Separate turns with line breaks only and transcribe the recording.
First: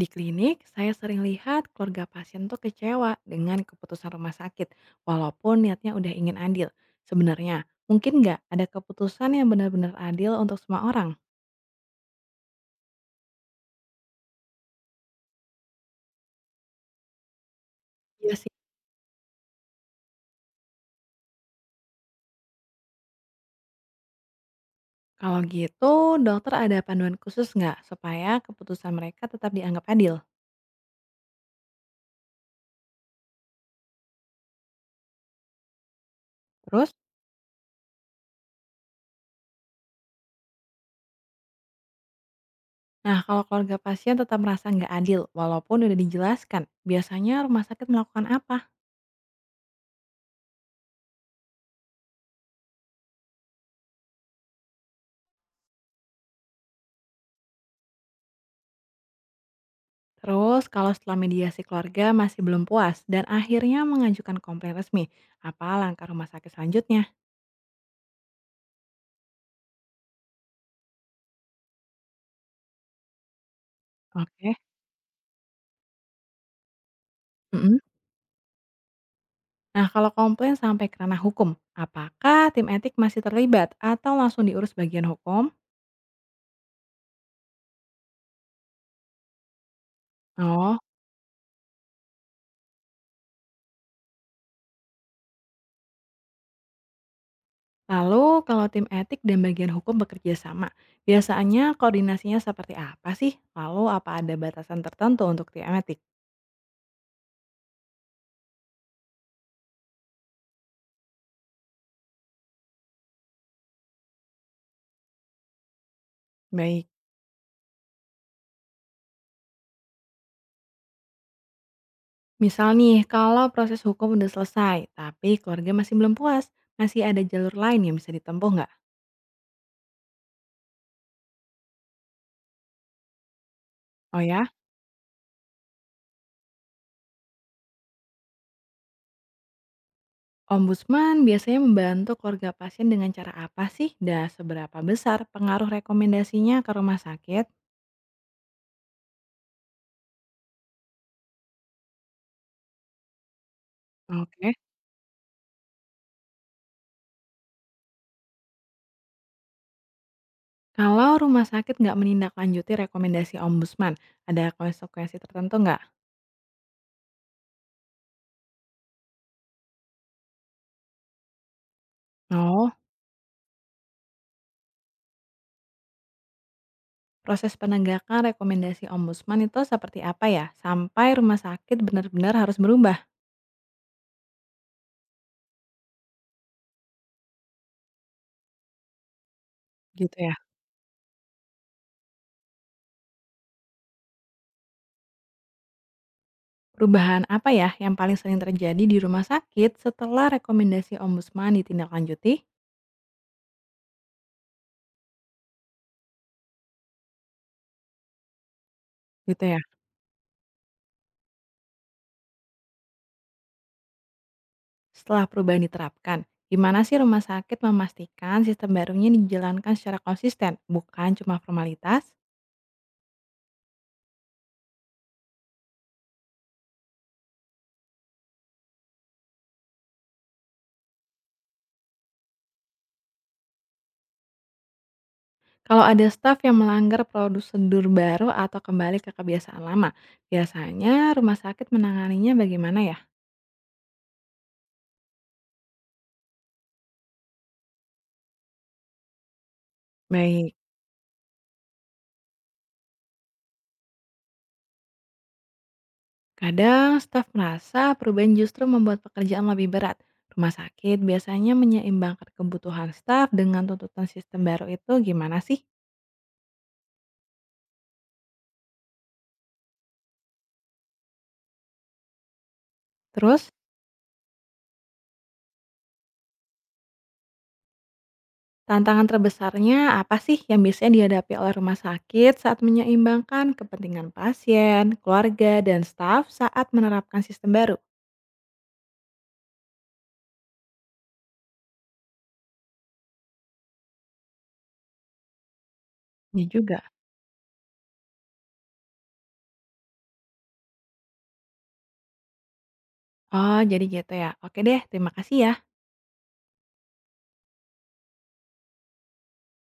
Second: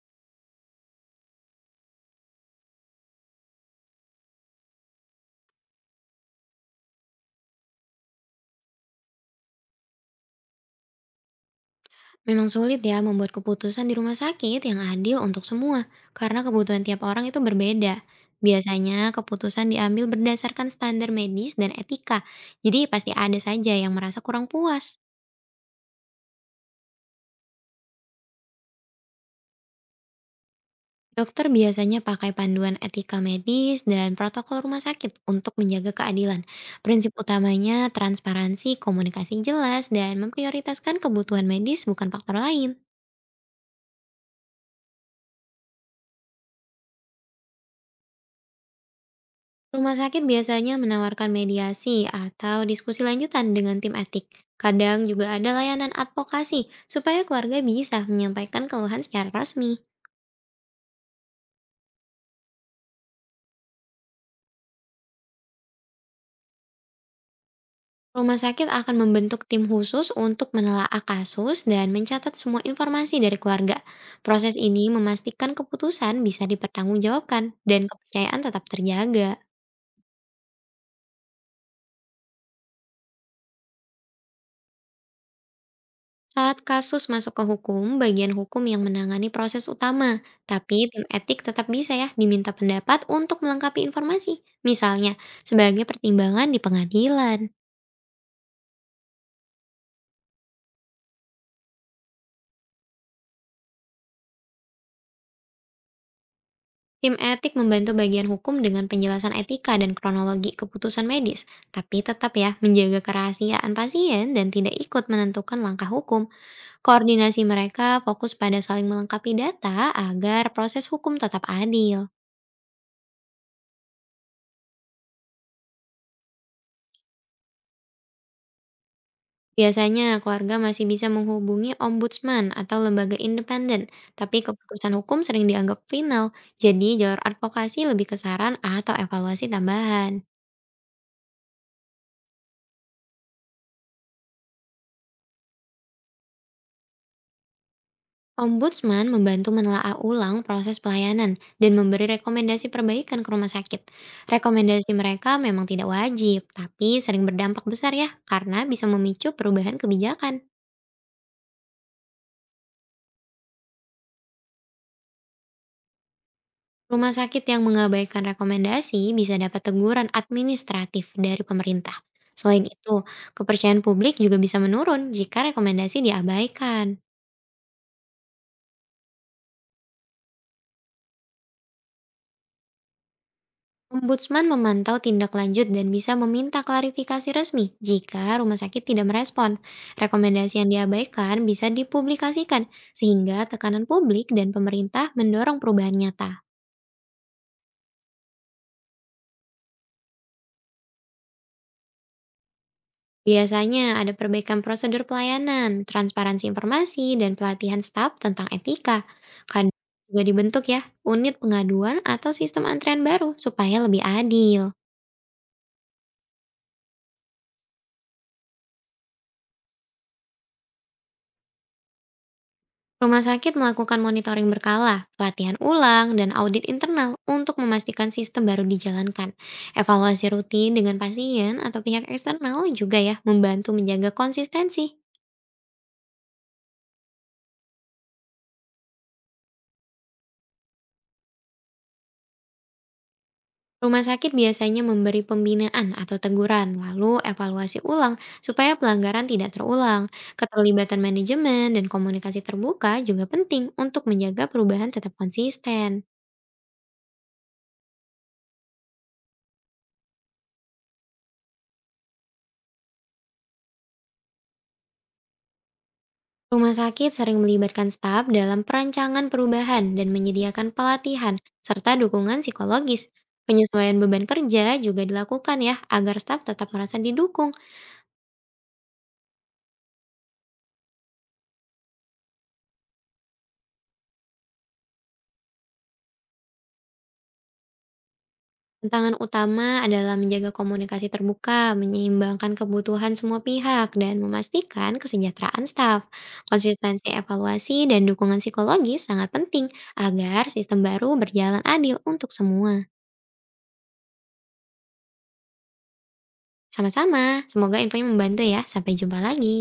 Di klinik, saya sering lihat keluarga pasien tuh kecewa dengan keputusan rumah sakit, walaupun niatnya udah ingin adil. Sebenarnya, mungkin nggak ada keputusan yang benar-benar adil untuk semua orang?
Memang sulit ya membuat keputusan di rumah sakit yang adil untuk semua, karena kebutuhan tiap orang itu berbeda.
Iya sih.
Biasanya keputusan diambil berdasarkan standar medis dan etika, jadi pasti ada saja yang merasa kurang puas.
Kalau gitu, dokter ada panduan khusus nggak supaya keputusan mereka tetap dianggap adil?
Dokter biasanya pakai panduan etika medis dan protokol rumah sakit untuk menjaga keadilan.
Terus,
Prinsip utamanya transparansi, komunikasi jelas, dan memprioritaskan kebutuhan medis bukan faktor lain.
nah, kalau keluarga pasien tetap merasa nggak adil, walaupun udah dijelaskan, biasanya rumah sakit melakukan apa?
Rumah sakit biasanya menawarkan mediasi atau diskusi lanjutan dengan tim etik. Kadang juga ada layanan advokasi supaya keluarga bisa menyampaikan keluhan secara resmi.
Terus kalau setelah mediasi keluarga masih belum puas dan akhirnya mengajukan komplain resmi, apa langkah rumah sakit selanjutnya?
Rumah sakit akan membentuk tim khusus untuk menelaah kasus dan mencatat semua informasi dari keluarga. Proses
Oke.
ini memastikan keputusan bisa dipertanggungjawabkan
Mm-mm.
dan kepercayaan tetap terjaga.
Nah kalau komplain sampai ke ranah hukum, apakah tim etik masih terlibat atau langsung diurus bagian hukum?
Saat kasus masuk ke hukum, bagian hukum yang menangani proses utama, tapi
Oh,
tim etik tetap bisa ya diminta pendapat untuk melengkapi informasi, misalnya sebagai pertimbangan di pengadilan.
lalu kalau tim etik dan bagian hukum bekerja sama, biasanya koordinasinya seperti apa sih? Lalu apa ada batasan tertentu untuk tim etik?
Tim etik membantu bagian hukum dengan penjelasan etika dan kronologi keputusan medis, tapi tetap ya menjaga kerahasiaan pasien dan tidak ikut menentukan langkah hukum.
Baik.
Koordinasi mereka fokus pada saling melengkapi data agar proses hukum tetap adil.
Misal nih, kalau proses hukum udah selesai, tapi keluarga masih belum puas, masih ada jalur lain yang bisa ditempuh nggak?
Biasanya, keluarga masih bisa menghubungi ombudsman atau lembaga independen,
Oh
tapi
ya,
keputusan hukum sering dianggap final, jadi jalur advokasi lebih ke saran atau evaluasi tambahan.
Ombudsman biasanya membantu keluarga pasien dengan cara apa sih? Dan seberapa besar pengaruh rekomendasinya ke rumah sakit?
Ombudsman membantu menelaah ulang proses pelayanan dan memberi rekomendasi perbaikan ke rumah sakit.
Oke.
Rekomendasi mereka memang tidak wajib, tapi sering berdampak besar ya, karena bisa memicu perubahan kebijakan.
Kalau rumah sakit nggak menindaklanjuti rekomendasi Ombudsman, ada konsekuensi tertentu nggak?
Rumah sakit yang mengabaikan rekomendasi bisa dapat teguran administratif dari pemerintah. Selain
Oh,
itu, kepercayaan publik juga bisa menurun jika rekomendasi diabaikan.
proses penegakan rekomendasi Ombudsman itu seperti apa ya? Sampai rumah sakit benar-benar harus berubah,
Ombudsman memantau tindak lanjut dan bisa meminta klarifikasi resmi jika rumah sakit tidak merespon.
gitu ya?
Rekomendasi yang diabaikan bisa dipublikasikan, sehingga tekanan publik dan pemerintah mendorong perubahan nyata.
Perubahan apa ya yang paling sering terjadi di rumah sakit setelah rekomendasi ombudsman ditindaklanjuti?
Biasanya ada perbaikan prosedur pelayanan, transparansi informasi, dan pelatihan staf tentang etika.
Gitu ya.
Kadang juga dibentuk ya, unit pengaduan atau sistem antrean baru supaya lebih adil.
Setelah perubahan diterapkan, gimana sih rumah sakit memastikan sistem barunya dijalankan secara konsisten, bukan cuma formalitas?
Rumah sakit melakukan monitoring berkala, pelatihan ulang, dan audit internal untuk memastikan sistem baru dijalankan. Evaluasi rutin dengan pasien atau pihak eksternal juga ya membantu menjaga konsistensi.
Kalau ada staf yang melanggar prosedur baru atau kembali ke kebiasaan lama, biasanya rumah sakit menanganinya bagaimana ya?
Rumah sakit biasanya memberi pembinaan atau teguran, lalu evaluasi ulang supaya pelanggaran tidak terulang.
Baik.
Keterlibatan manajemen dan komunikasi terbuka juga penting untuk menjaga perubahan tetap konsisten.
Kadang staf merasa perubahan justru membuat pekerjaan lebih berat. Rumah sakit biasanya menyeimbangkan kebutuhan staf dengan tuntutan sistem baru itu gimana sih?
Rumah sakit sering melibatkan staf dalam perancangan perubahan dan menyediakan pelatihan serta dukungan psikologis.
Terus,
Penyesuaian beban kerja juga dilakukan ya agar staf tetap merasa didukung.
tantangan terbesarnya apa sih yang biasanya dihadapi oleh rumah sakit saat menyeimbangkan kepentingan pasien, keluarga, dan staf saat menerapkan sistem baru?
Tantangan utama adalah menjaga komunikasi terbuka, menyeimbangkan kebutuhan semua pihak, dan memastikan kesejahteraan staf.
Ya juga.
Konsistensi evaluasi dan dukungan psikologis sangat penting agar sistem baru berjalan adil untuk semua.
Oh, jadi gitu ya. Oke deh, terima kasih ya.
Sama-sama, semoga infonya membantu ya. Sampai jumpa lagi.